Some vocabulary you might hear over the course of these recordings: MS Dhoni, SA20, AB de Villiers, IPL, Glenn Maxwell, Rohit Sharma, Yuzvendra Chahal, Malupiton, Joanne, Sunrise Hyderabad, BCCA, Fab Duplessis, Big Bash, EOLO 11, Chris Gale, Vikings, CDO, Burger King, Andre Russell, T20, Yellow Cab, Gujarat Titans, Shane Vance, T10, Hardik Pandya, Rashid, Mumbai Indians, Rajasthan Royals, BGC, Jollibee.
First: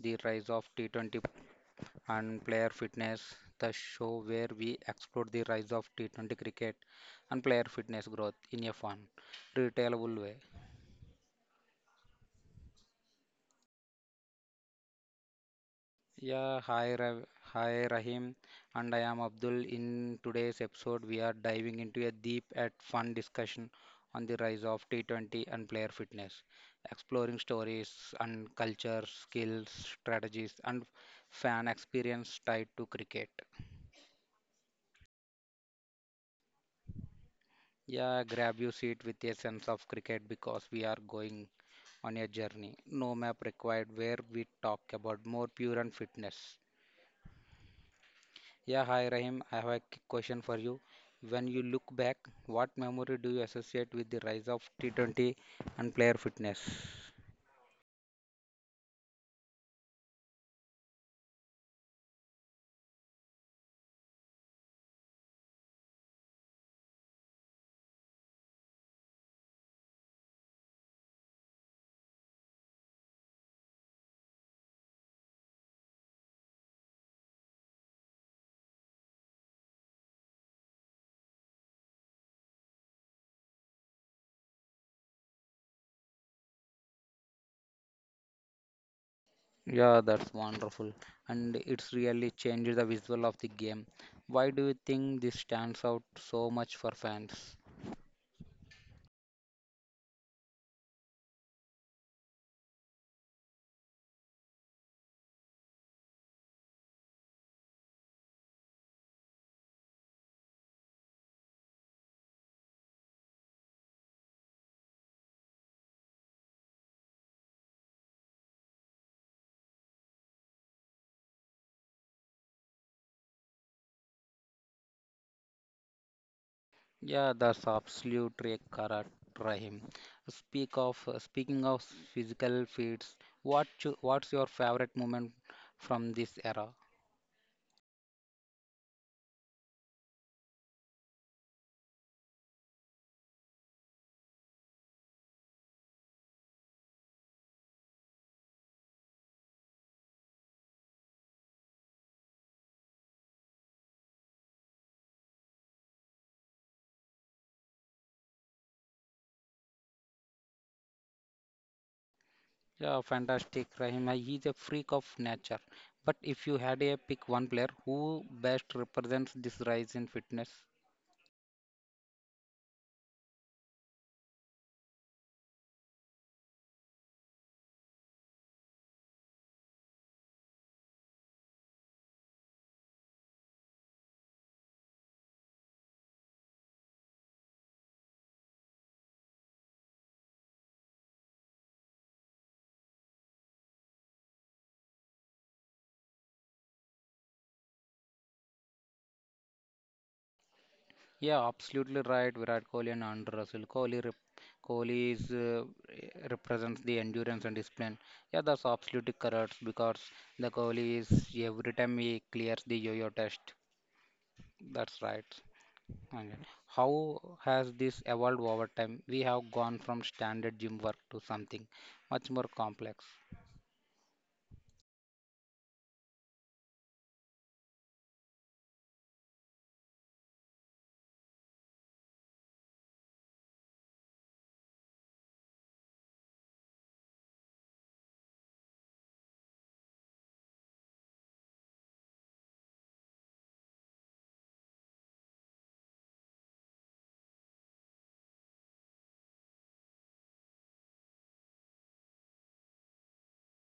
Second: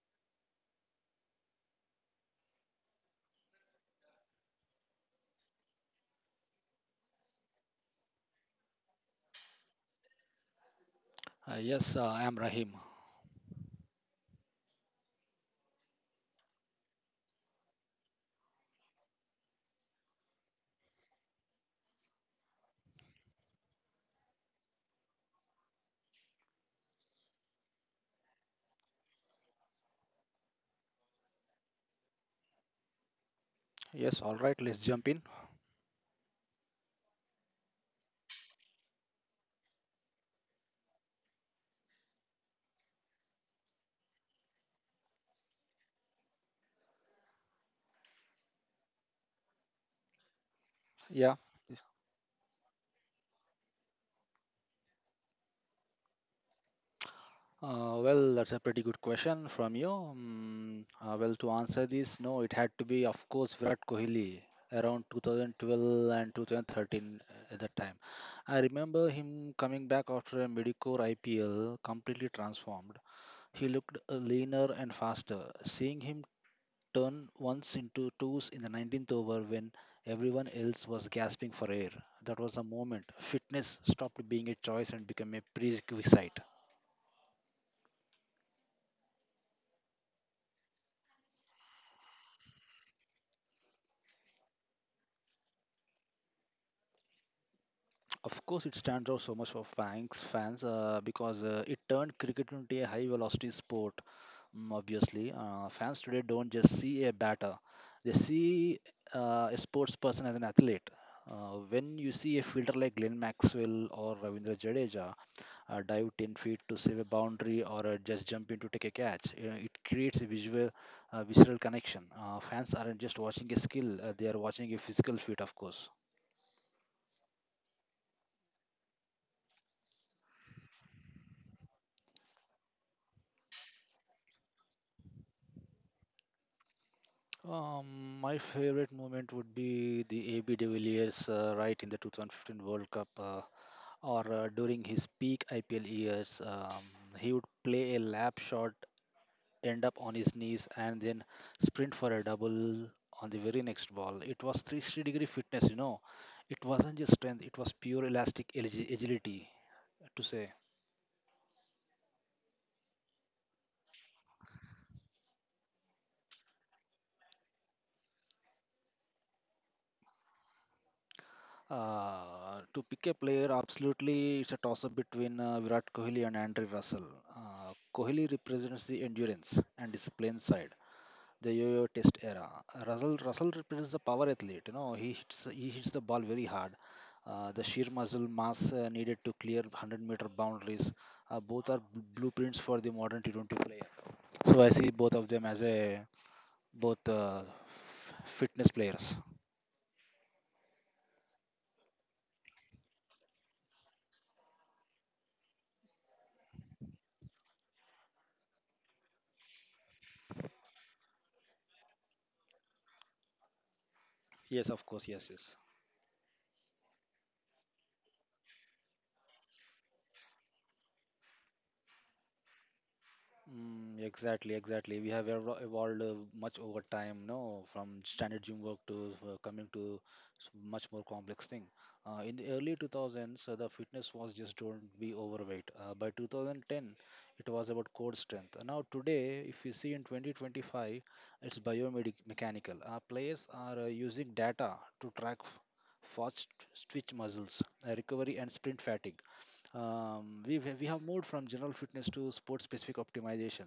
the Rise of T20 and Player Fitness, the show where we explore the rise of T20 cricket and player fitness growth in a fun, retailable way. Yes, I'm Rahim. Yeah, hi, hi Rahim, and I am Abdul. In today's episode, we are diving into a deep and fun discussion on the rise of T20 and player fitness, exploring stories and culture, skills, strategies, and fan experience tied to cricket. Yes, all right, let's jump in. Yeah, grab your seat with a sense of cricket because we are going on a journey. No map required where we talk about more pure and fitness. Yeah, hi Rahim, I have a quick question for you. Yeah. When you look back, what memory do you associate with the rise of T20 and player fitness? Well, that's a pretty good question from you. Well, to answer this, no, it had to be, of course, Virat Kohli around 2012 and 2013 at that time. I remember him coming back after a mediocre IPL, completely transformed. He looked leaner and faster. Seeing him turn once into twos in the 19th over when everyone else was gasping for air. That was a moment. Fitness stopped being a choice and became a prerequisite. Yeah, that's wonderful. And it's really changed the visual of the game. Why do you think this stands out so much for fans? Of course, it stands out so much for Banks fans because it turned cricket into a high velocity sport. Obviously, fans today don't just see a batter, they see a sports person as an athlete. When you see a fielder like Glenn Maxwell or Ravindra Jadeja, dive 10 feet to save a boundary, or just jump in to take a catch. You know, it creates a visceral connection. Fans aren't just watching a skill, they are watching a physical feat, of course. Yeah, that's absolutely correct, Rahim. Speaking of physical feats, what's your favorite moment from this era? My favorite moment would be the AB de Villiers right in the 2015 World Cup or during his peak IPL years. He would play a lap shot, end up on his knees and then sprint for a double on the very next ball. It was 360 degree fitness, you know. It wasn't just strength, it was pure elastic agility, to say. Yeah, fantastic, Rahim. He's a freak of nature. But if you had a pick one player who best represents this rise in fitness, To pick a player, absolutely, it's a toss up between Virat Kohli and Andre Russell. Kohli represents the endurance and discipline side, the yo-yo test era. Russell represents the power athlete. You know, he hits the ball very hard. The sheer muscle mass needed to clear 100-meter boundaries. Both are blueprints for the modern T20 player. So I see both of them as both uh, fitness players. yeah, absolutely right. Virat Kohli and Andre Russell. Kohli is, represents the endurance and discipline. Yeah, that's absolutely correct because the Kohli is every time he clears the yo-yo test. Yes, of That's course. right. Yes. Okay. How has this evolved over time? We have gone from standard gym work to something much more complex. Exactly. We have evolved much over time, no, from standard gym work to uh, coming to much more complex thing. In the early 2000s, the fitness was just don't be overweight. By 2010, it was about core strength. Now today, if you see in 2025, it's biomechanical. Players are using data to track fast twitch muscles, recovery, and sprint fatigue. We have moved from general fitness to sport-specific optimization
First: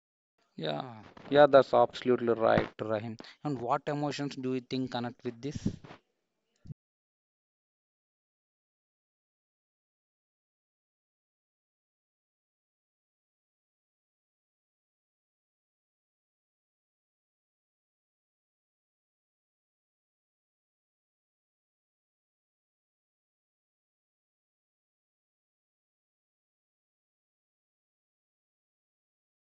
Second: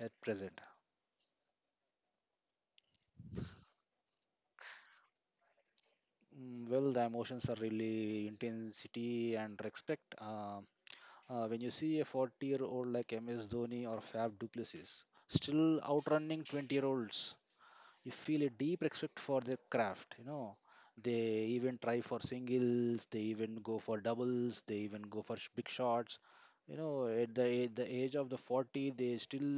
at present. Yeah, yeah, that's absolutely right, Rahim. And what emotions do you think connect with this? Well, the emotions are really intensity and respect. When you see a 40-year-old like MS Dhoni or Fab Duplessis still outrunning 20-year-olds, you feel a deep respect for their craft. You know, they even try for singles, they even go for doubles, they even go for big shots. You know, at the age of the 40, they still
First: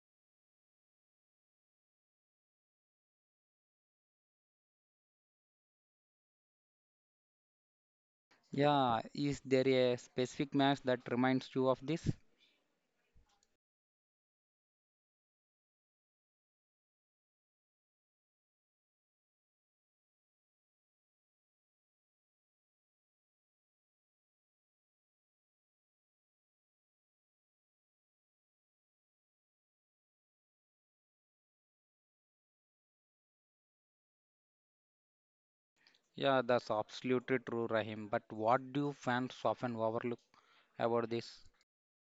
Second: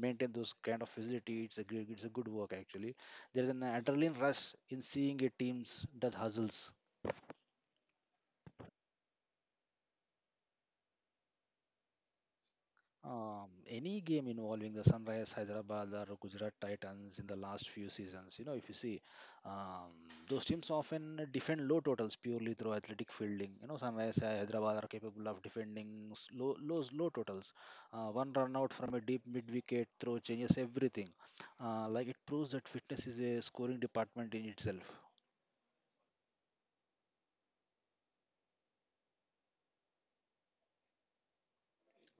maintain those kind of facility. It's a good work actually. There is an adrenaline rush in seeing a teams that hustles. Yeah, is there a specific match that reminds you of this? Any game involving the Sunrise Hyderabad or Gujarat Titans in the last few seasons, you know, if you see, um, those teams often defend low totals purely through athletic fielding. You know, Sunrise Hyderabad are capable of defending low totals. One run out from a deep mid wicket throw changes everything. Like it proves that fitness is a scoring department in itself. Yeah, that's absolutely true, Rahim. But what do fans often overlook about this?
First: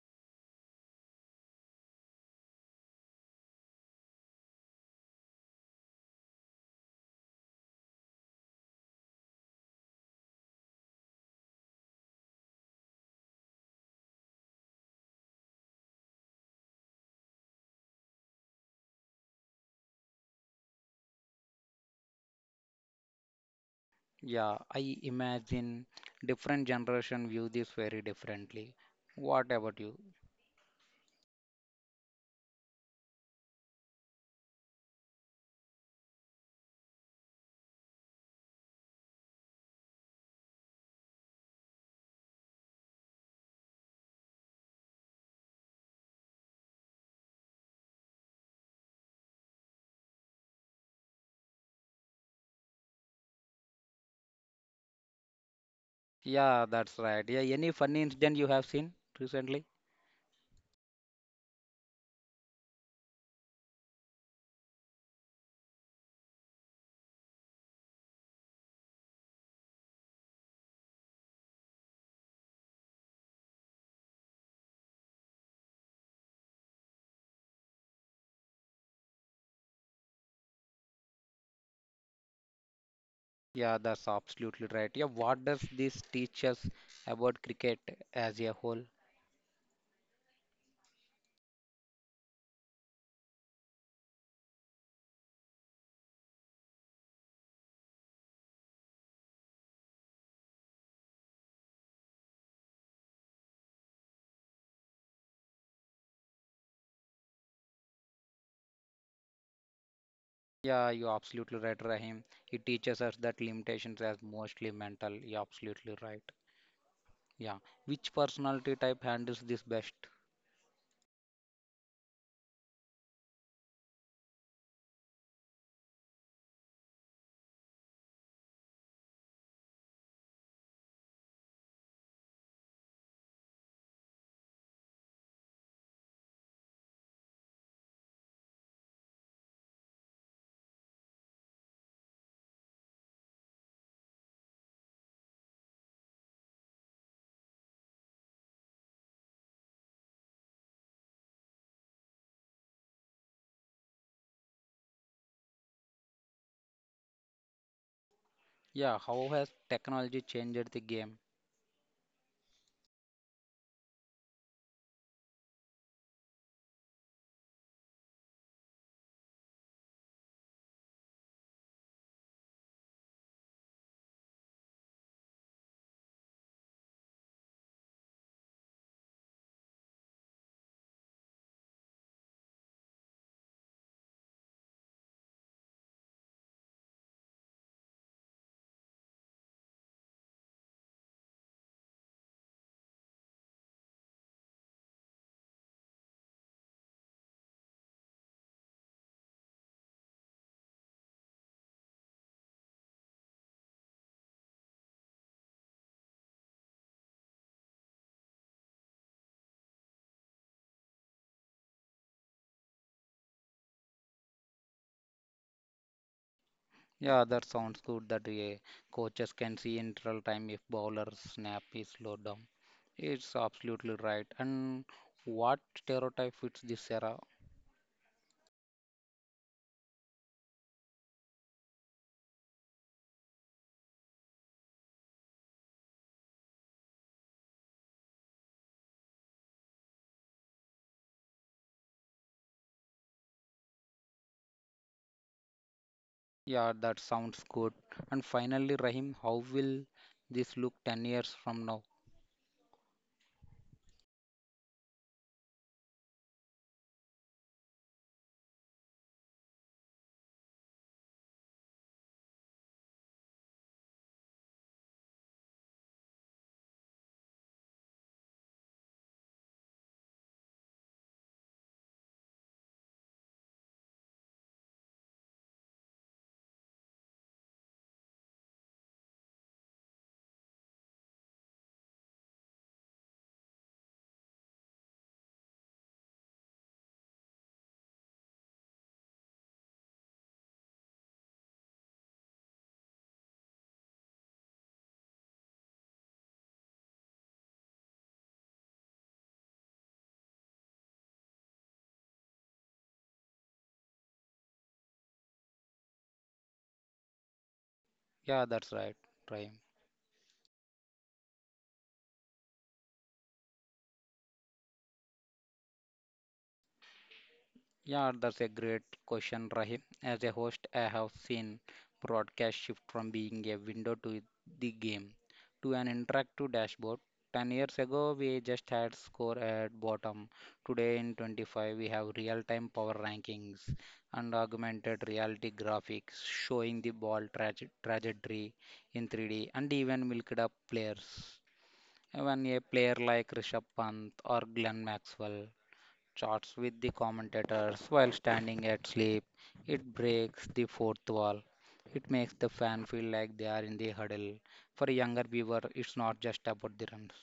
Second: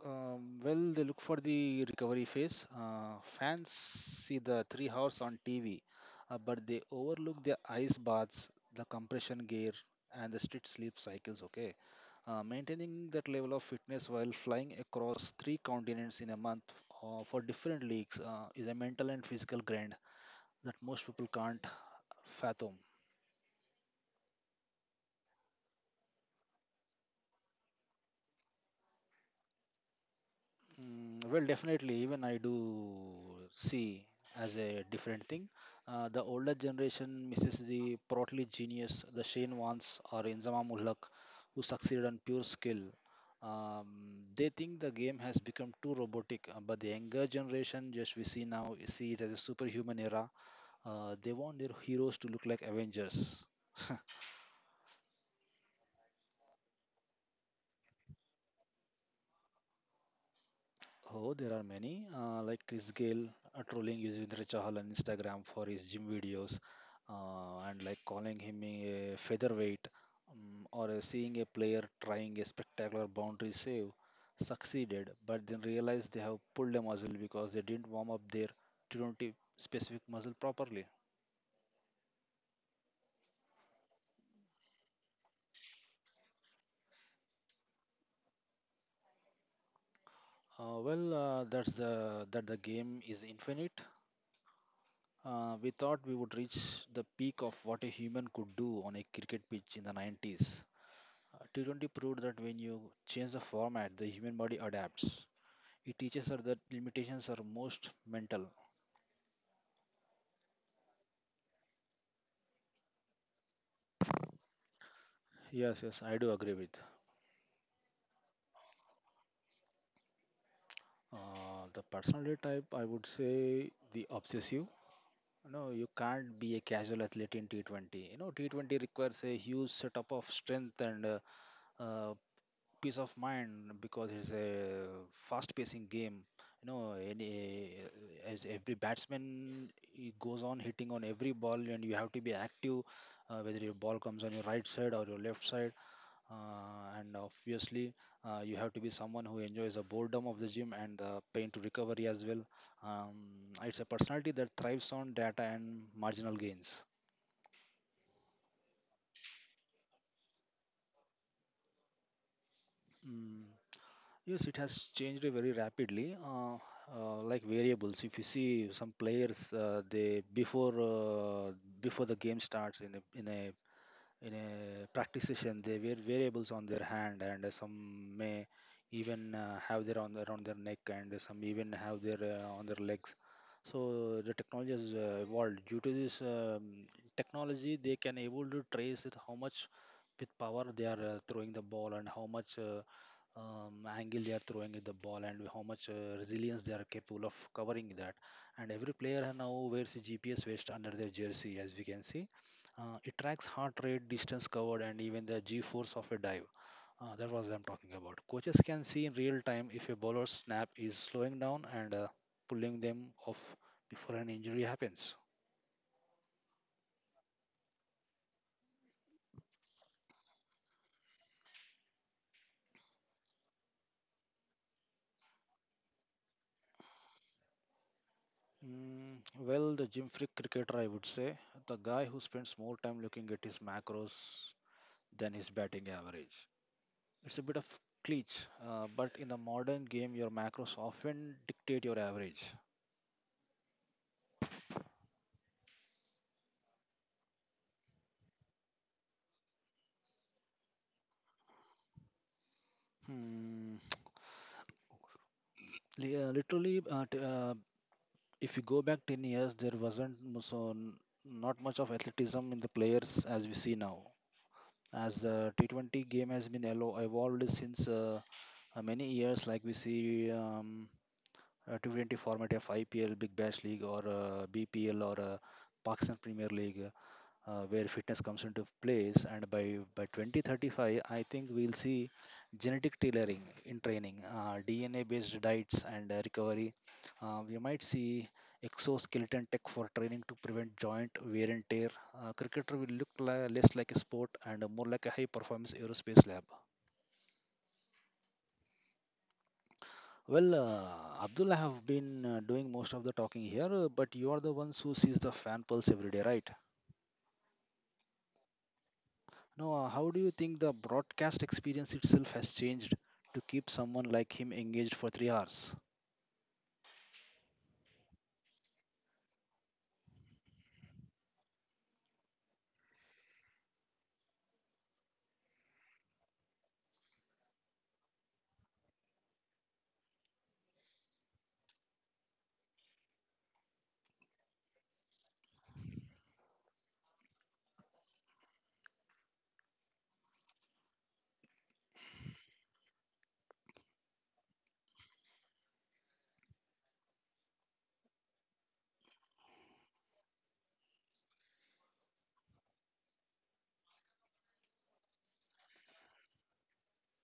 Well, they look for the recovery phase. Fans see the 3 hours on TV, but they overlook the ice baths, the compression gear, and the strict sleep cycles. Okay, maintaining that level of fitness while flying across three continents in a month for different leagues is a mental and physical grind that most people can't fathom. Yeah, I imagine different generation view this very differently. What about you? Well, definitely, even I do see as a different thing. The older generation misses the portly genius, the Shane Vance or Inzamam ul Haq, who succeeded on pure skill. Um, they think the game has become too robotic, but the younger generation, just we see now, see it as a superhuman era. They want their heroes to look like Avengers. Yeah, that's right. Yeah, any funny incident you have seen recently? Oh, there are many, like Chris Gale trolling Yuzvendra Chahal on Instagram for his gym videos, and like calling him a featherweight, or seeing a player trying a spectacular boundary save, succeeded, but then realized they have pulled a muscle because they didn't warm up their T20 specific muscle properly. Yeah, that's absolutely right. Yeah, what does this teach us about cricket as a whole? That's the that the game is infinite. We thought we would reach the peak of what a human could do on a cricket pitch in the 90s. T20 proved that when you change the format, the human body adapts. It teaches us that limitations are most mental. Yeah, you're absolutely right, Rahim. It teaches us that limitations are mostly mental. You're Yes, absolutely yes, I right. do agree with. Yeah. Which personality type handles this best? The personality type, I would say the obsessive. No, you can't be a casual athlete in T20. You know, T20 requires a huge setup of strength and uh, peace of mind because it's a fast-pacing game. You know, any as every batsman he goes on hitting on every ball, and you have to be active, whether your ball comes on your right side or your left side. And obviously, you have to be someone who enjoys the boredom of the gym and the pain to recovery as well. Um, it's a personality that thrives on data and marginal gains. Yeah. How has technology changed the game? Mm. Yes, it has changed very rapidly. Like variables, if you see some players, they before before the game starts in a practice session, they wear variables on their hand, and some may even have their on around their neck, and some even have their on their legs. So the technology has evolved due to this. Technology, they can able to trace it how much with power they are throwing the ball, and how much angle they are throwing at the ball, and how much resilience they are capable of covering that. And every player now wears a gps vest under their jersey, as we can see. It tracks heart rate, distance covered, and even the g-force of a dive. That was what I'm talking about. Coaches can see in real time if a bowler's snap is slowing down and pulling them off before an injury happens. Yeah, that sounds good that coaches can see in real time if bowler snap is slowed down. It's absolutely right. And what stereotype fits this era? Well, the gym freak cricketer, I would say, the guy who spends more time looking at his macros than his batting average. It's a bit of cliche, but in the modern game, your macros often dictate your average. Yeah, that sounds good. And finally, Rahim, how will this look 10 years from now? Hmm. Literally, if you go back 10 years, there wasn't not much of athleticism in the players as we see now, as the t20 game has been evolved since many years. Like we see a t20 format of ipl big bash league or bpl or pakistan premier league, where fitness comes into place. And by 2035 I think we'll see genetic tailoring in training, dna based diets and recovery. We might see exoskeleton tech for training to prevent joint wear and tear. Cricketer will look less like a sport and more like a high performance aerospace lab. Well, Abdul, I have been doing most of the talking here, but you are the ones who sees the fan pulse every day, right? Yeah, that's right, Rahim. Now, how do you think the broadcast experience itself has changed to keep someone like him engaged for 3 hours? Yeah, that's a great question, Rahim. As a host, I have seen broadcast shift from being a window to the game to an interactive dashboard. 10 years ago, we just had score at bottom. Today, in 25, we have real time power rankings and augmented reality graphics showing the ball trajectory in 3D and even milked up players. Even a player like Rishabh Pant or Glenn Maxwell chats with the commentators while standing at sleep. It breaks the fourth wall. It makes the fan feel like they are in the huddle. For a younger viewer, it's not just about the runs.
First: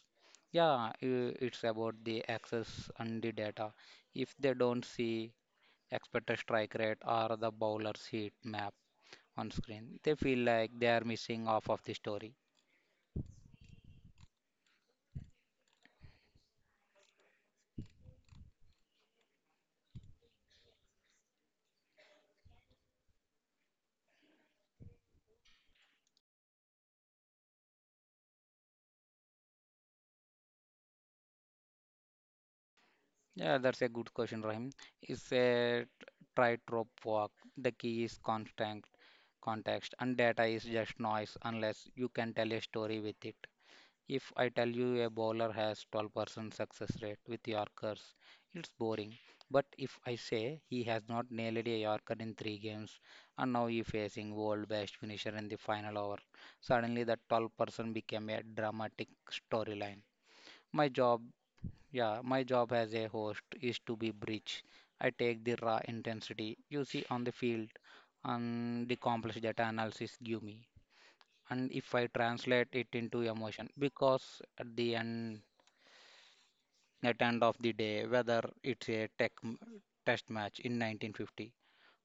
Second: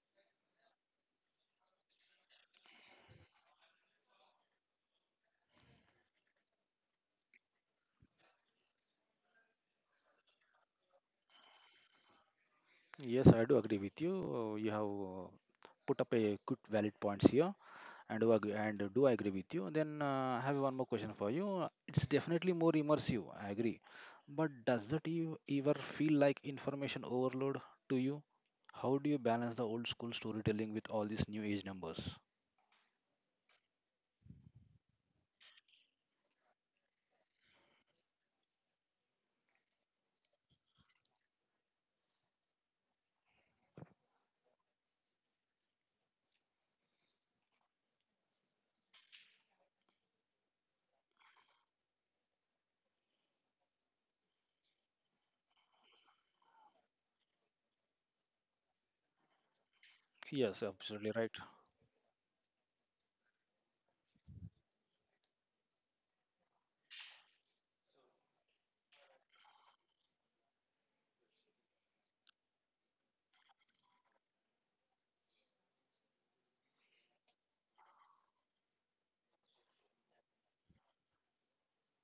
Yeah, it's about the access and the data. If they don't see expected strike rate or the bowler's heat map on screen, they feel like they are missing off of the story. Yes, I do agree with you. You have put up a good valid points here, and do agree with you. Then I have one more question for you. It's definitely more immersive. I agree, but does that you ever feel like information overload to you? How do you balance the old school storytelling with all these new age numbers? Yeah, that's a good question, Rahim. It's a try trope walk. The key is constant context, and data is just noise unless you can tell a story with it. If I tell you a bowler has 12% success rate with Yorkers, it's boring. But if I say he has not nailed a Yorker in three games and now he's facing world best finisher in the final over, suddenly that 12% became a dramatic storyline. Yes, My absolutely job right. yeah, my job as a host is to be bridge. I take the raw intensity you see on the field and the complex data analysis give me. And if I translate it into emotion, because at the end, at end of the day, whether it's a test match in 1950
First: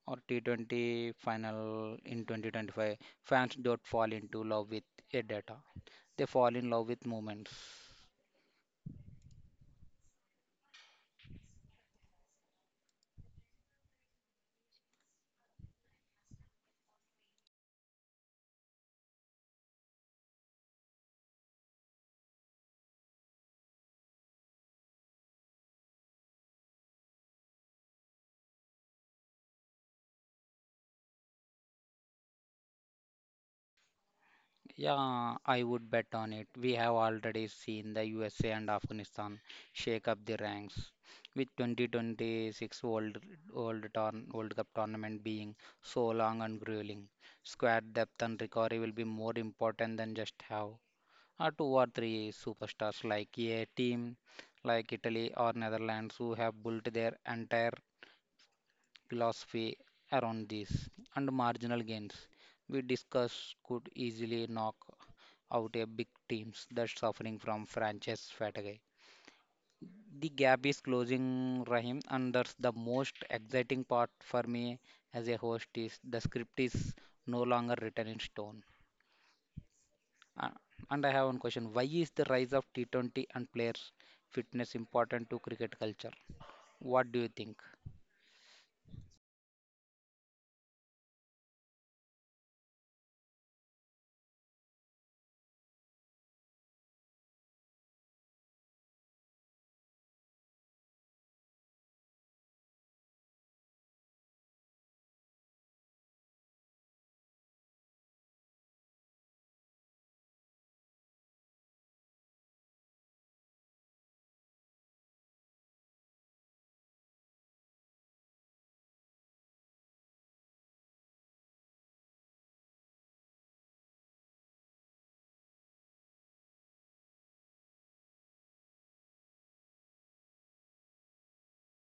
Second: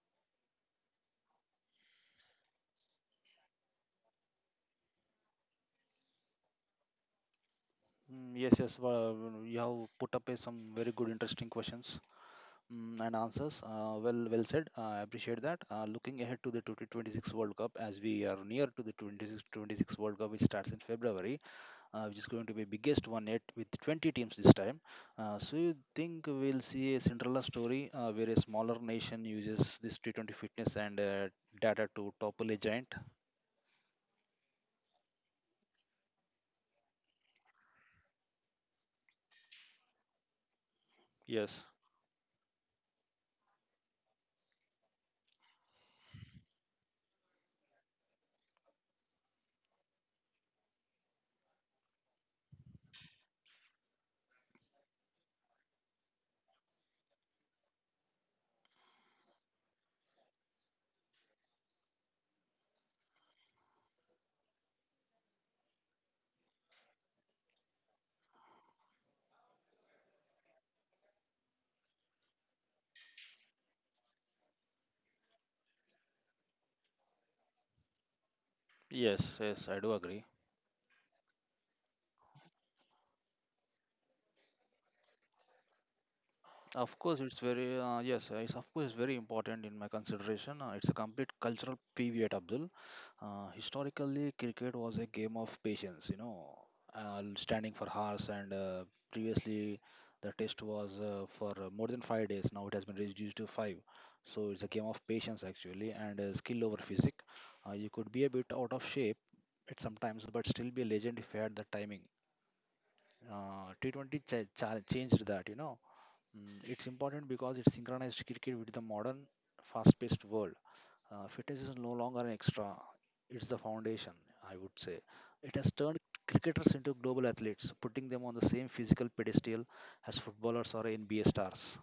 or T20 final in 2025, fans don't fall into love with a data. They fall in love with moments. Yes. Well, you have put up some very good, interesting questions and answers. Well said. I appreciate that. Looking ahead to the 2026 World Cup, as we are near to the 2026 World Cup, which starts in February, which is going to be biggest one yet with 20 teams this time. So you think we'll see a Cinderella story where a smaller nation uses this T20 fitness and data to topple a giant? Yeah, I would bet on it. We have already seen the USA and Afghanistan shake up the ranks, with Yes, 2026 World Cup tournament being so long and grueling. Squad depth and recovery will be more important than just have two or three superstars like a team like Italy or Netherlands who have built their entire philosophy around this and marginal gains we discussed could easily knock out a big teams that's suffering from franchise fatigue. The gap is closing, Rahim, and that's the most exciting part for me as a host is the script is no longer written in stone. yes, I do agree. Uh, and I have one question: why is the rise of T20 and players' fitness important to cricket culture? Of What do course, you it's think? very It's of course very important in my consideration. It's a complete cultural pivot, Abdul. Historically, cricket was a game of patience. You know, standing for hours, and previously the test was for more than 5 days. Now it has been reduced to five. So it's a game of patience actually, and skill over physic. You could be a bit out of shape at sometimes, but still be a legend if you had the timing. Changed that. You know. It's important because it synchronized cricket with the modern, fast-paced world. Fitness is no longer an extra; it's the foundation, I would say. It has turned cricketers into global athletes, putting them on the same physical pedestal as footballers or NBA stars.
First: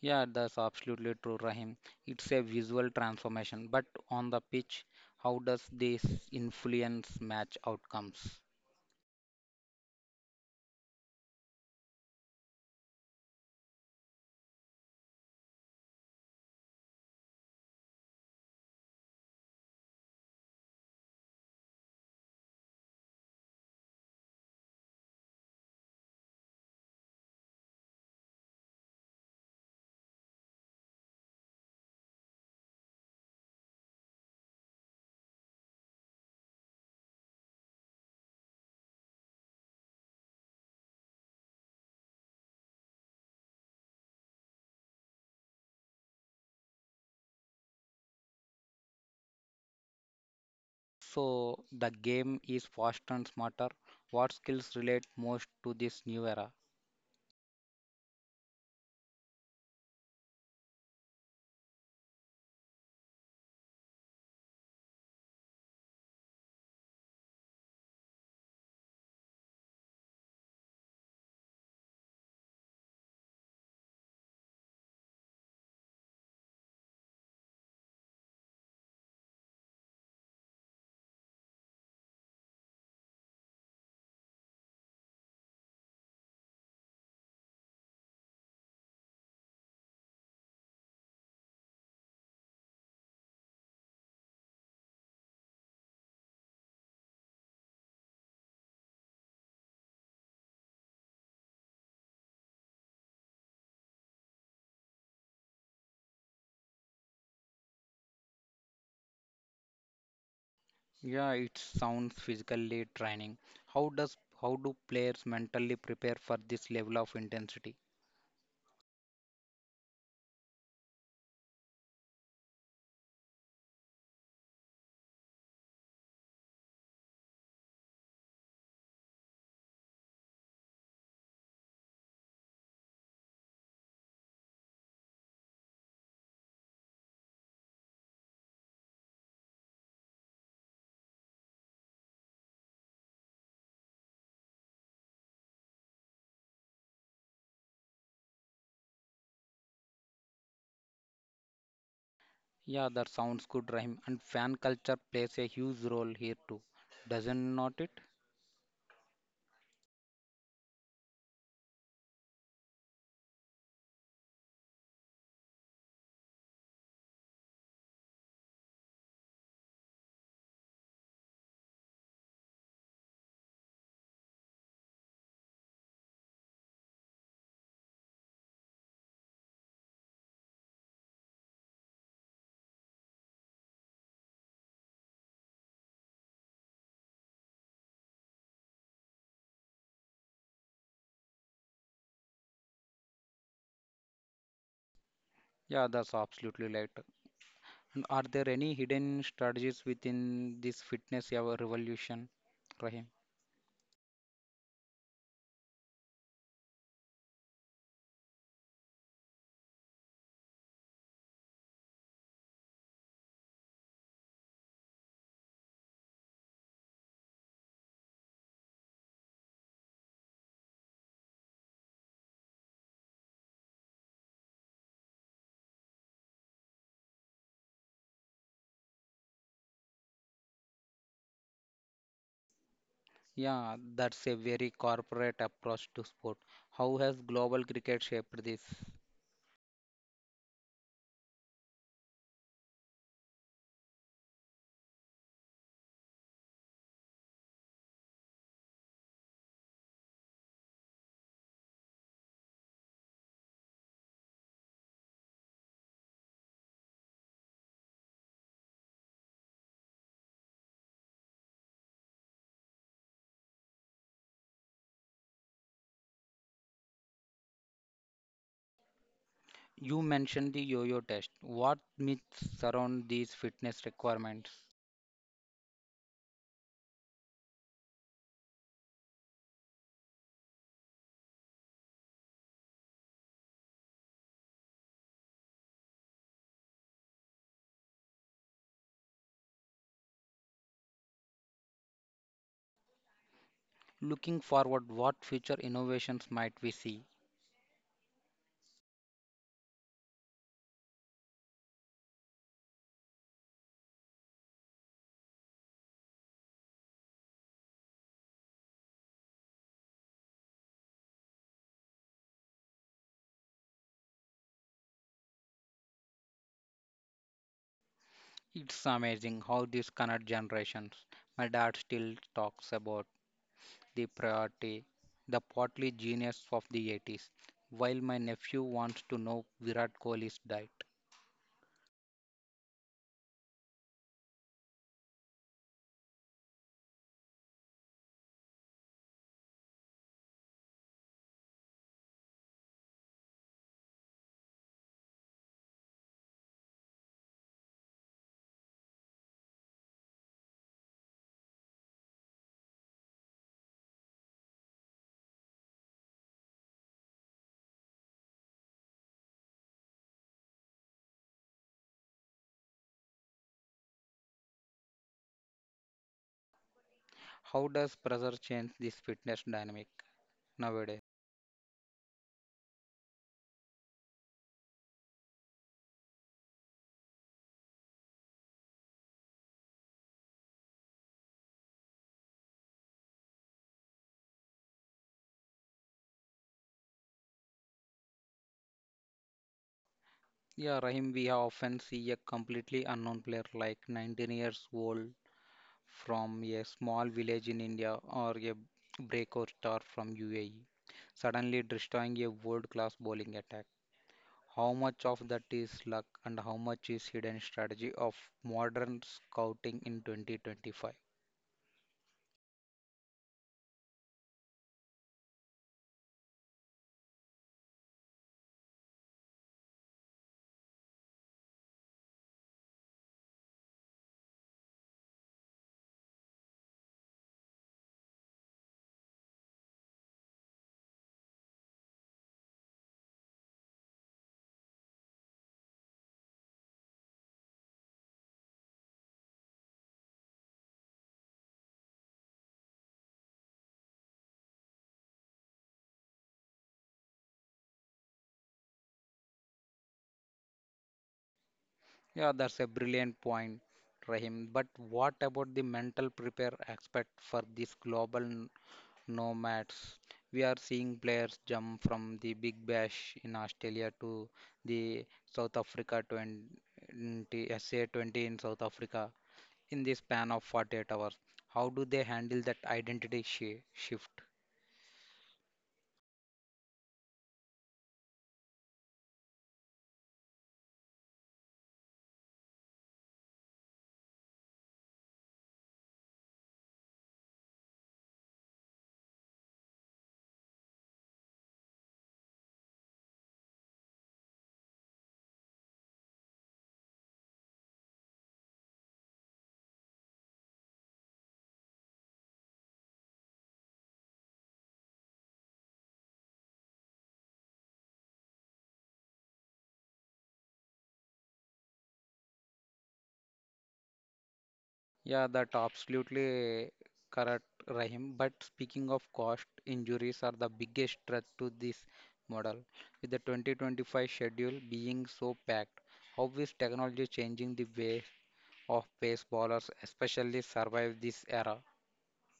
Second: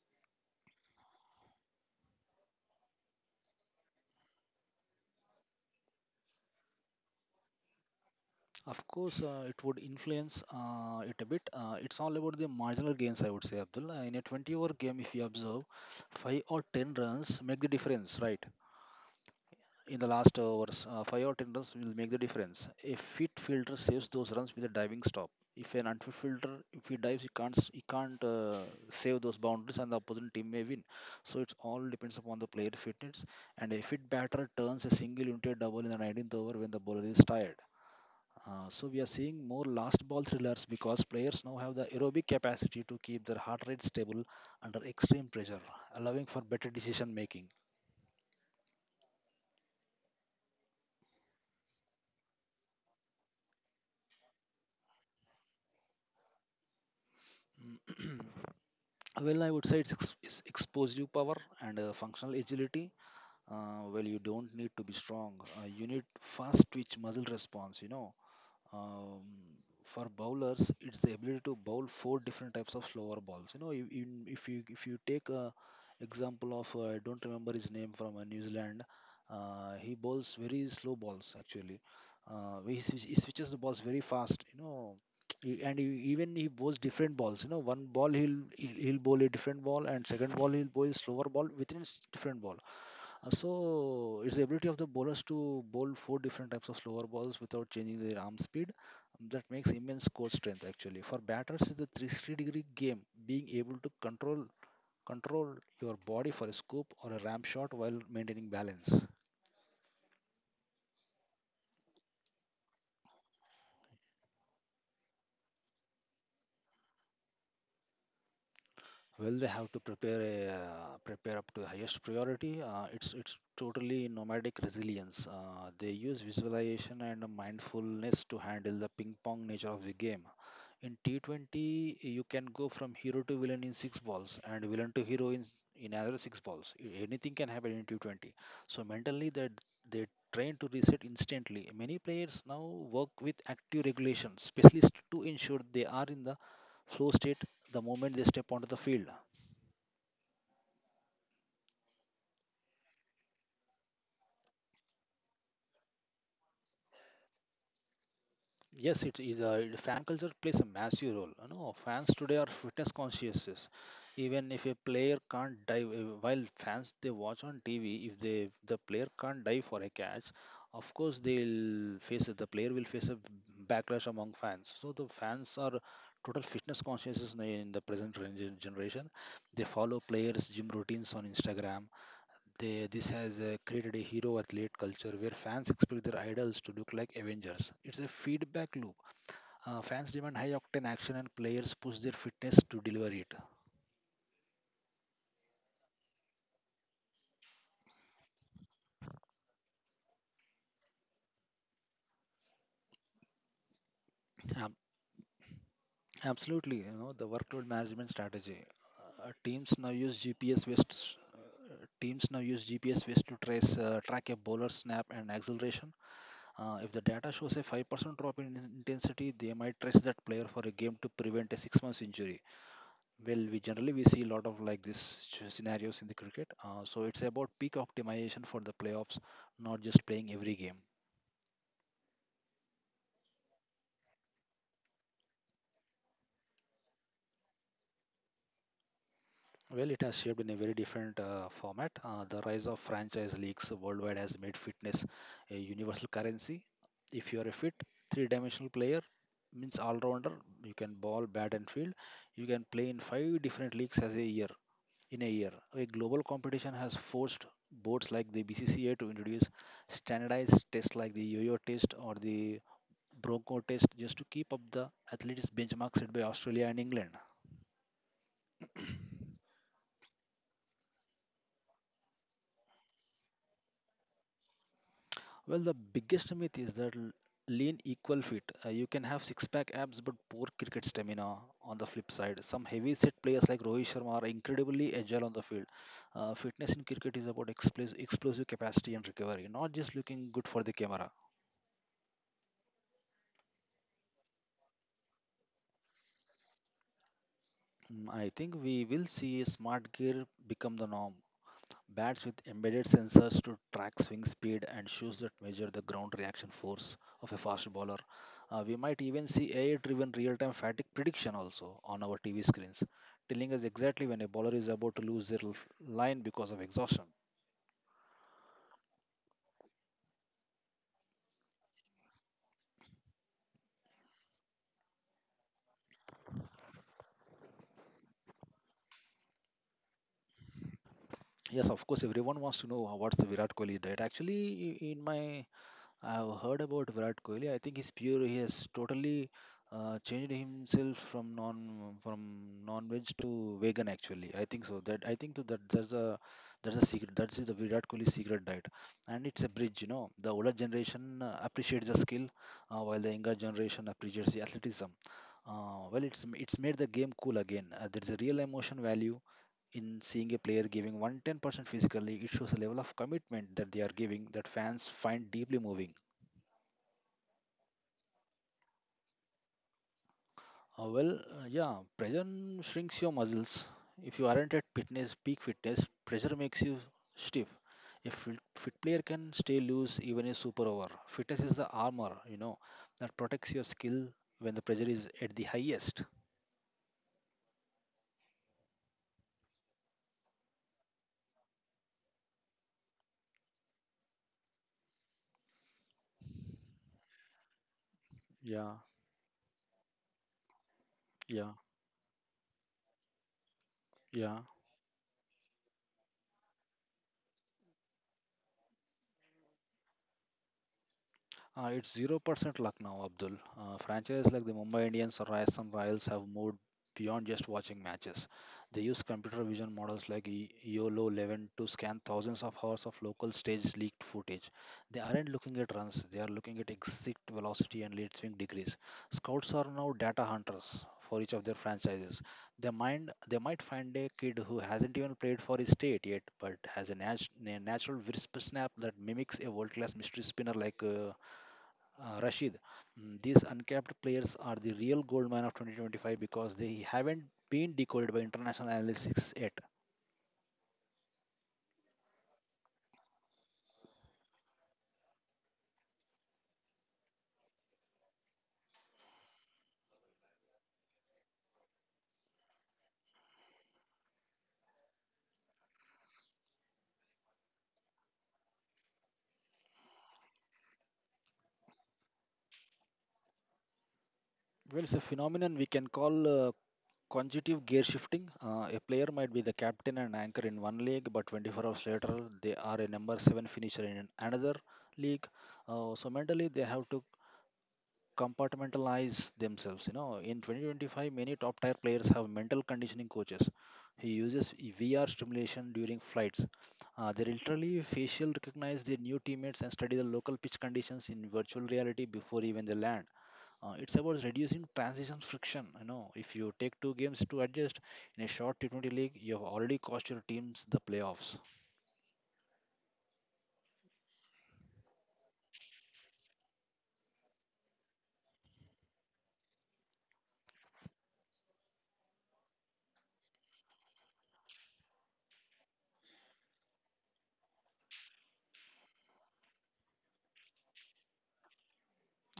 Yeah, that's absolutely true, Rahim. It's a visual transformation, but on the pitch, how does this influence match outcomes? Of course, it would influence it a bit. It's all about the marginal gains, I would say, Abdul. In a 20-over game, if you observe, five or ten runs make the difference, right? In the last overs. 5 or 10 runs will make the difference. A fit fielder saves those runs with a diving stop. If an unfit fielder, if he dives, he can't save those boundaries, and the opposing team may win. So it's all depends upon the player fitness. And a fit batter turns a single into a double in the 19th over when the bowler is tired. So we are seeing more last ball thrillers because players now have the aerobic capacity to keep their heart rate stable under extreme pressure, allowing for better decision making. So the game is faster and smarter. What skills relate most to this new era? Well, I would say it's expose you power and functional agility. Well, you don't need to be strong. You need fast twitch muscle response. You know, um, for bowlers it's the ability to bowl four different types of slower balls, you know. If you if you take a example of I don't remember his name from New Zealand. He bowls very slow balls actually. He switches the balls very fast, you know. And he, even he bowls different balls, you know. One ball he'll bowl a different ball, and second ball he'll bowl a slower ball different ball. So it's the ability of the bowlers to bowl four different types of slower balls without changing their arm speed. That makes immense core strength actually. For batters, it's a 360-degree game, being able to control your body for a scoop or a ramp shot while maintaining balance. Yeah, it sounds physically training. How does how do players mentally prepare for this level of intensity? Well, they have to prepare up to the highest priority. It's totally nomadic resilience. They use visualization and mindfulness to handle the ping pong nature of the game. In T20, you can go from hero to villain in six balls and villain to hero in another six balls. Anything can happen in T20. So mentally, they train to reset instantly. Many players now work with active regulations, specialists to ensure they are in the flow state the moment they step onto the field. Yeah, that sounds good, Rahim. And fan culture plays a huge role here too, doesn't not it? Yes, it is a fan culture plays a massive role. You know, fans today are fitness conscious. Even if a player can't dive, while fans they watch on TV, if they the player can't dive for a catch, of course they'll face it. The player will face a backlash among fans. So the fans are total fitness conscious in the present generation. They follow players' gym routines on Instagram. They, this has created a hero athlete culture where fans expect their idols to look like Avengers. It's a feedback loop. Fans demand high octane action, and players push their fitness to deliver it. Yeah, that's absolutely right. Are there any hidden strategies within this fitness ever revolution, Rahim? Ab- absolutely, you know, the workload management strategy. Uh, teams now use GPS based s- uh, Teams now use GPS based to trace track a bowler's snap and acceleration. If the data shows a 5% drop in intensity, they might trace that player for a game to prevent a 6 months injury. Well, we generally we see a lot of like this scenarios in the cricket. So it's about peak optimization for the playoffs, not just playing every game. Yeah, that's a very corporate approach to sport. How has global cricket shaped this? Well, it has shaped in a very different format. The rise of franchise leagues worldwide has made fitness a universal currency. If you are a fit, three-dimensional player means all-rounder. You can ball, bat, and field. You can play in five different leagues as a year. In a year. A global competition has forced boards like the BCCA to introduce standardized tests like the yo-yo test or the bronco test just to keep up the athletics benchmark set by Australia and England. You mentioned the yo-yo test. What myths surround these fitness requirements? Well, the biggest myth is that lean equal fit. You can have six-pack abs but poor cricket stamina. On the flip side, some heavy-set players like Rohit Sharma are incredibly agile on the field. Fitness in cricket is about explosive capacity and recovery, not just looking good for the camera. Looking forward, what future innovations might we see? I think we will see smart gear become the norm. Bats with embedded sensors to track swing speed and shoes that measure the ground reaction force of a fast bowler. We might even see AI driven real time fatigue prediction also on our TV screens, telling us exactly when a bowler is about to lose their line because of exhaustion. It's amazing how these connect generations. My dad still talks about the priority, the potly genius of the 80's, while my nephew wants to know Virat Kohli's diet. Yes, of course, everyone wants to know what's the Virat Kohli diet. Actually, in my I've heard about Virat Kohli. I think he's pure. He has totally changed himself from non-veg to vegan. Actually, I think so. That I think so that's a secret. That is the Virat Kohli secret diet, and it's a bridge. You know, the older generation appreciates the skill, while the younger generation appreciates the athleticism. It's made the game cool again. There's a real emotion value in seeing a player giving 110% physically. It shows a level of commitment that they are giving that fans find deeply moving. How does pressure change this fitness dynamic Uh, nowadays? well, uh, yeah, pressure shrinks your muscles. If you aren't at fitness, peak fitness, pressure makes you stiff. A fit player can stay loose even a super over. Fitness is the armor, you know, that protects your skill when the pressure is at the highest. Yeah, Rahim, we have often see a completely unknown player like 19 years old from a small village in India or a Yeah, breakout star from UAE, yeah, suddenly destroying a world-class bowling attack. yeah. How much of that is luck and how much is hidden strategy of modern scouting in 2025? It's 0% luck now, Abdul. Franchises like the Mumbai Indians or Rajasthan Royals have moved beyond just watching matches. They use computer vision models like EOLO 11 to scan thousands of hours of local stage leaked footage. They aren't looking at runs, they are looking at exit velocity and lead swing degrees. Scouts are now data hunters for each of their franchises. They might find a kid who hasn't even played for his state yet, but has a natural wrist snap that mimics a world class mystery spinner like. Rashid, these uncapped players are the real goldmine of 2025 because they haven't been decoded by international analytics yet. Yeah, that's a brilliant point, Rahim. But what about the mental prepare aspect for these global nomads? We are seeing players jump from the Big Bash in Australia to the SA20 in South Africa in the span of 48 hours. How do they handle that shift? Well, it's a phenomenon we can call conjunctive gear shifting. A player might be the captain and anchor in one league, but 24 hours later, they are a number seven finisher in another league. So mentally, they have to compartmentalize themselves. You know, in 2025, many top tier players have mental conditioning coaches who uses VR stimulation during flights. They literally facial recognize their new teammates and study the local pitch conditions in virtual reality before even they land. It's about reducing transition friction. You know, if you take two games to adjust in a short T20 league, you have already cost your teams the playoffs. Yeah, that absolutely correct, Rahim. But speaking of cost, injuries are the biggest threat to this model. With the 2025 schedule being so packed, how is technology changing the way of pace bowlers, especially survive this era?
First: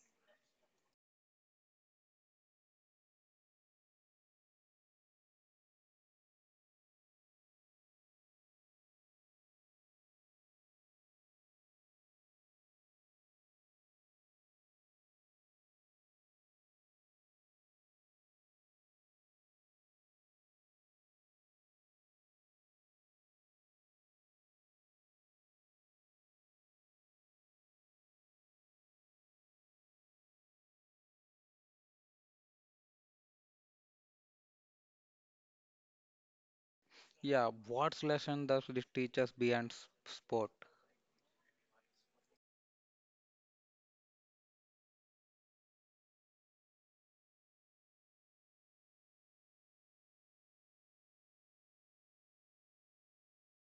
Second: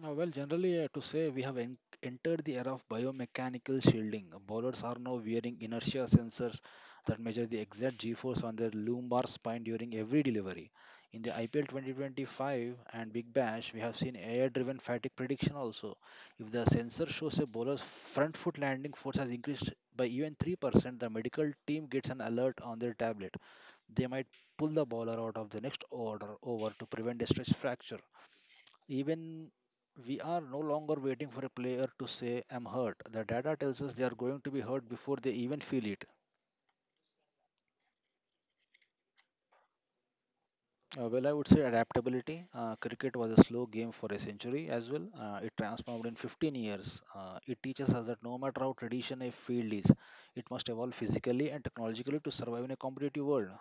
To say we have entered the era of biomechanical shielding. Bowlers are now wearing inertia sensors that measure the exact G force on their lumbar spine during every delivery. In the IPL 2025 and Big Bash, we have seen AI driven fatigue prediction also. If the sensor shows a bowler's front foot landing force has increased by even 3%, the medical team gets an alert on their tablet. They might pull the bowler out of the next order over to prevent a stress fracture. Even we are no longer waiting for a player to say, I'm hurt. The data tells us they are going to be hurt before they even feel it. Yeah, what's lesson does this teach us beyond sport? Well, I would say adaptability. Cricket was a slow game for a century as well. It transformed in 15 years. It teaches us that no matter how traditional a field is, it must evolve physically and technologically to survive in a competitive world.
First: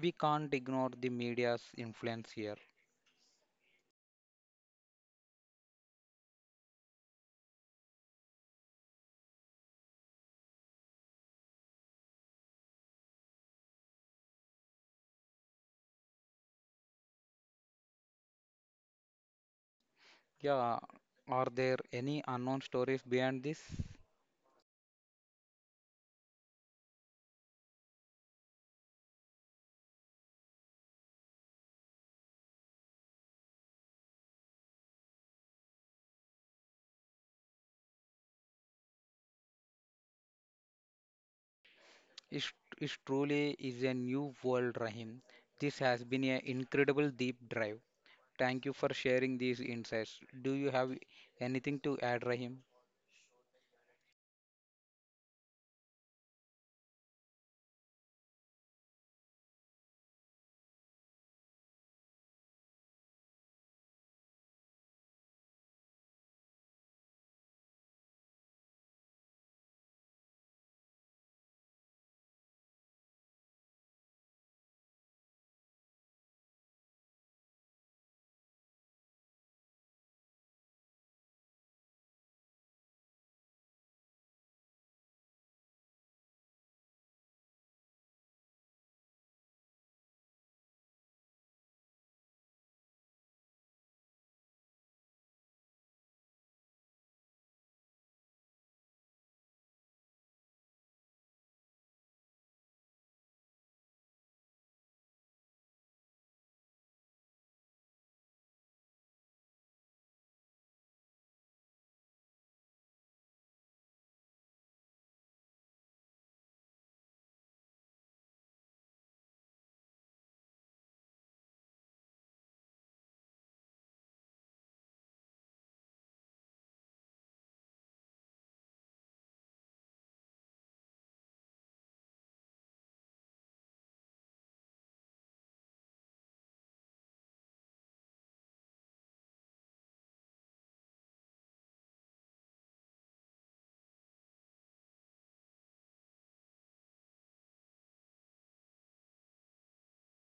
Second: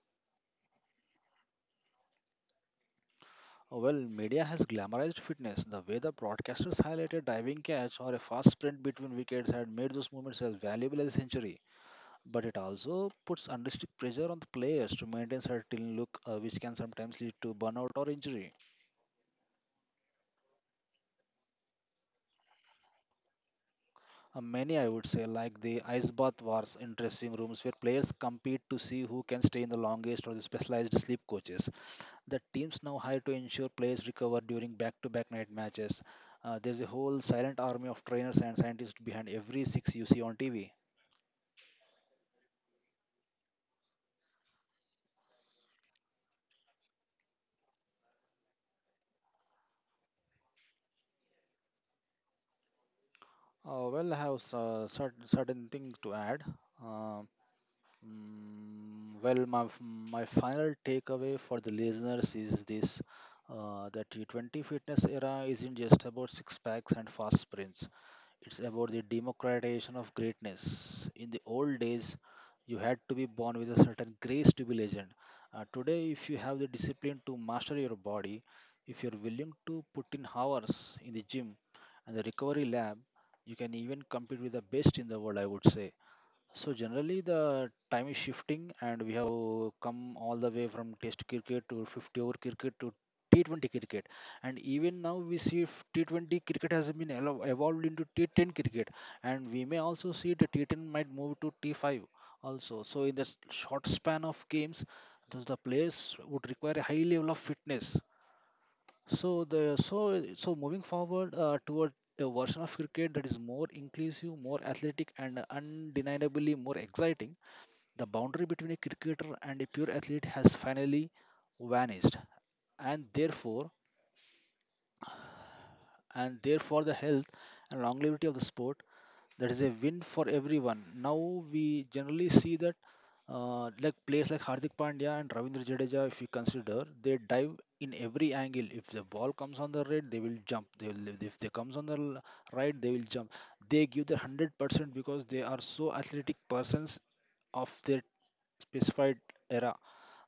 We can't ignore the media's influence here. Well, media has glamorized fitness. The way the broadcasters highlighted diving catch or a fast sprint between wickets had made those moments as valuable as a century, but it also puts unrealistic pressure on the players to maintain certain look, which can sometimes lead to burnout or injury. Yeah, are there any unknown stories behind this? Many, I would say, like the ice bath wars in dressing rooms, where players compete to see who can stay in the longest, or the specialized sleep coaches that teams now hire to ensure players recover during back-to-back night matches. There's a whole silent army of trainers and scientists behind every six you see on TV. It, it truly is a new world, Rahim. This has been an incredible deep drive. Thank you for sharing these insights. Do you have anything to add, Rahim? Well, I have certain things to add. Um well, my final takeaway for the listeners is this: the T20 fitness era isn't just about six packs and fast sprints, it's about the democratization of greatness. In the old days, you had to be born with a certain grace to be legend. Today, if you have the discipline to master your body, if you're willing to put in hours in the gym and the recovery lab, you can even compete with the best in the world, I would say. So generally the time is shifting and we have come all the way from test cricket to 50 over cricket to T20 cricket, and even now we see if T20 cricket has been evolved into T10 cricket, and we may also see the T10 might move to T5 also. So in the short span of games, thus the players would require a high level of fitness. So the so so moving forward toward a version of cricket that is more inclusive, more athletic, and undeniably more exciting, the boundary between a cricketer and a pure athlete has finally vanished, and therefore and therefore the health and longevity of the sport. That is a win for everyone. Now we generally see that like players like Hardik Pandya and Ravindra Jadeja, if you consider, they dive in every angle. If the ball comes on the right, they will jump. They will, if they comes on the right, they will jump. They give their 100% because they are so athletic persons of their specified era.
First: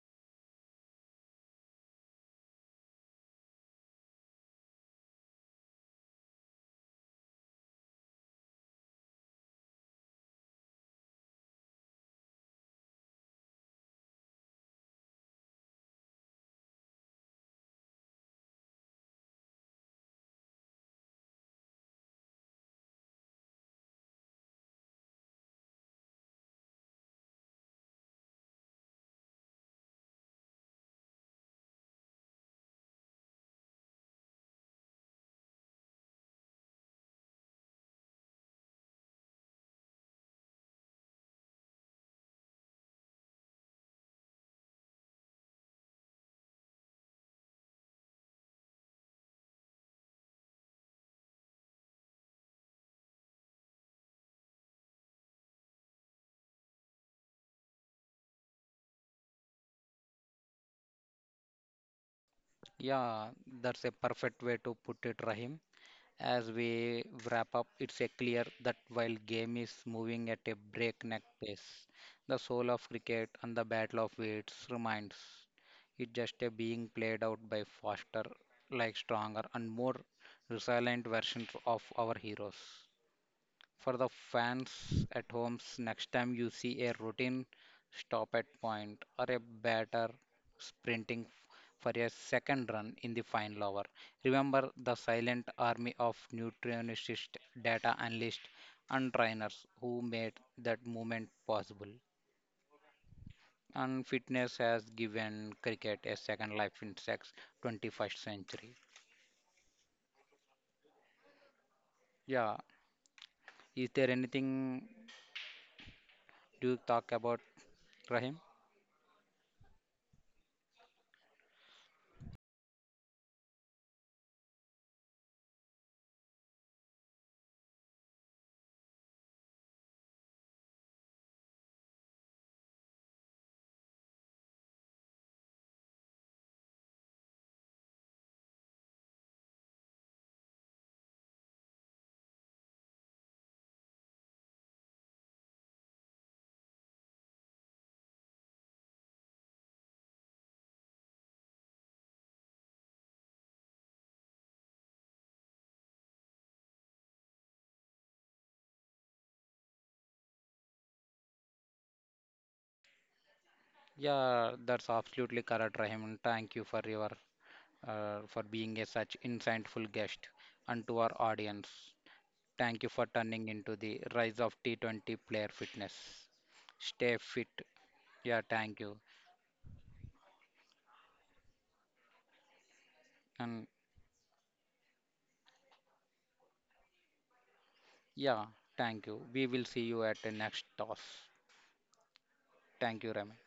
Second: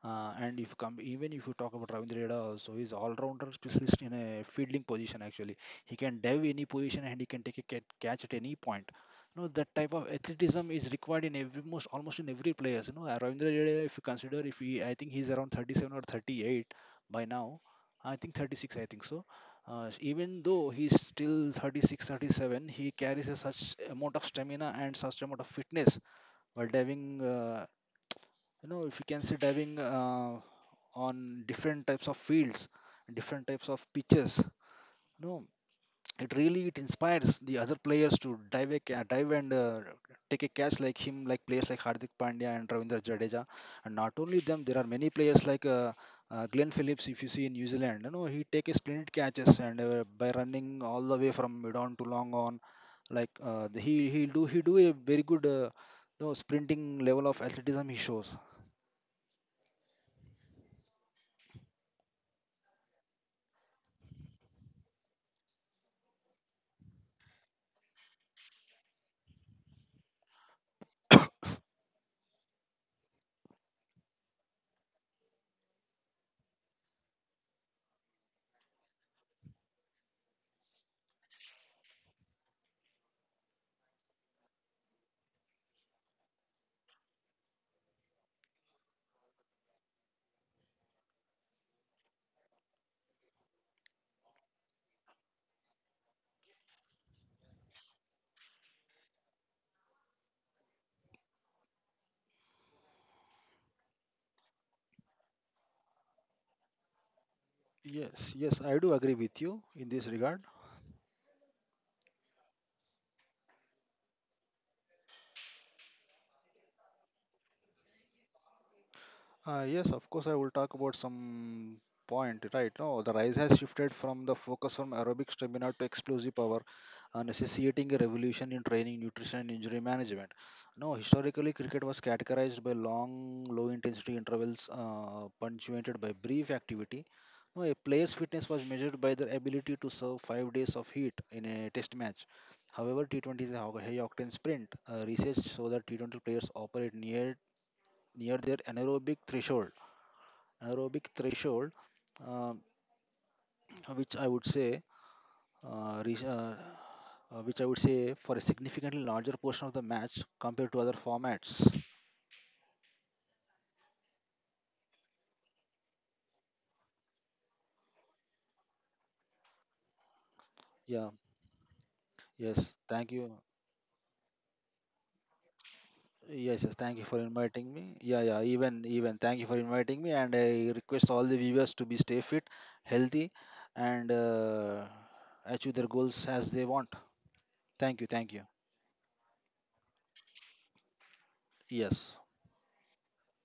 And if you come, even if you talk about Ravindra Jadeja also, he's all-rounder specialist in a fielding position. Actually, he can dive any position and he can take a catch at any point. You know that type of athleticism is required in every most almost in every players. You know, Ravindra Jadeja, if you consider, if he, I think he's around 37 or 38 by now. I think 36, I think so. Even though he's still 36, 37, he carries a such amount of stamina and such amount of fitness while diving. You know, if you can say diving. On different types of fields, different types of pitches, you know, it really, it inspires the other players to dive dive and take a catch like him, like players like Hardik Pandya and Ravindra Jadeja. And not only them, there are many players like Glenn Phillips. If you see in New Zealand, you know, he take a splendid catches, and by running all the way from mid on to long on, like, he do, he do a very good, you know, sprinting level of athleticism he shows. Yeah, that's a perfect way to put it, Rahim. As we wrap up, it's a clear that while game is moving at a breakneck pace, the soul of cricket and the battle of weights remains. It's just a being played out by faster, like stronger and more resilient versions of our heroes. For the fans at homes, next time you see a routine stop at point or a batter sprinting for a second run in the final over, remember the silent army of nutritionists, data analysts, and trainers who made that moment possible. And fitness has given cricket a second life in sex 21st Yes, yes, century. I do agree with you in this regard. Yeah, is there anything you talk about, Rahim? Yes, of course, I will talk about some point, right? No, the rise has shifted from the focus from aerobic stamina to explosive power, necessitating a revolution in training, nutrition, and injury management. No, historically, cricket was categorized by long, low-intensity intervals punctuated by brief activity. No, a player's fitness was measured by their ability to serve 5 days of heat in a test match. However, T20 is a high-octane sprint. Research shows that T20 players operate near their anaerobic threshold. Anaerobic threshold, uh, which I would say, reach, which I would say for a significantly larger portion of the match compared to other formats. Yeah, that's absolutely correct, Rahim. Thank you for your for being a such insightful guest and to our Yeah. audience. Yes. Thank you for Thank you. turning into the rise of T20 player fitness. Yes. Yes. Thank you Stay for fit. inviting me. Yeah. Yeah. Yeah, thank Even. you. Even. Thank you for inviting me, and I request all the viewers to be stay fit, healthy, And and achieve their goals as they want. Thank you. Thank you. yeah, thank you. We will see you at the next toss. Yes. Thank you, Rahim.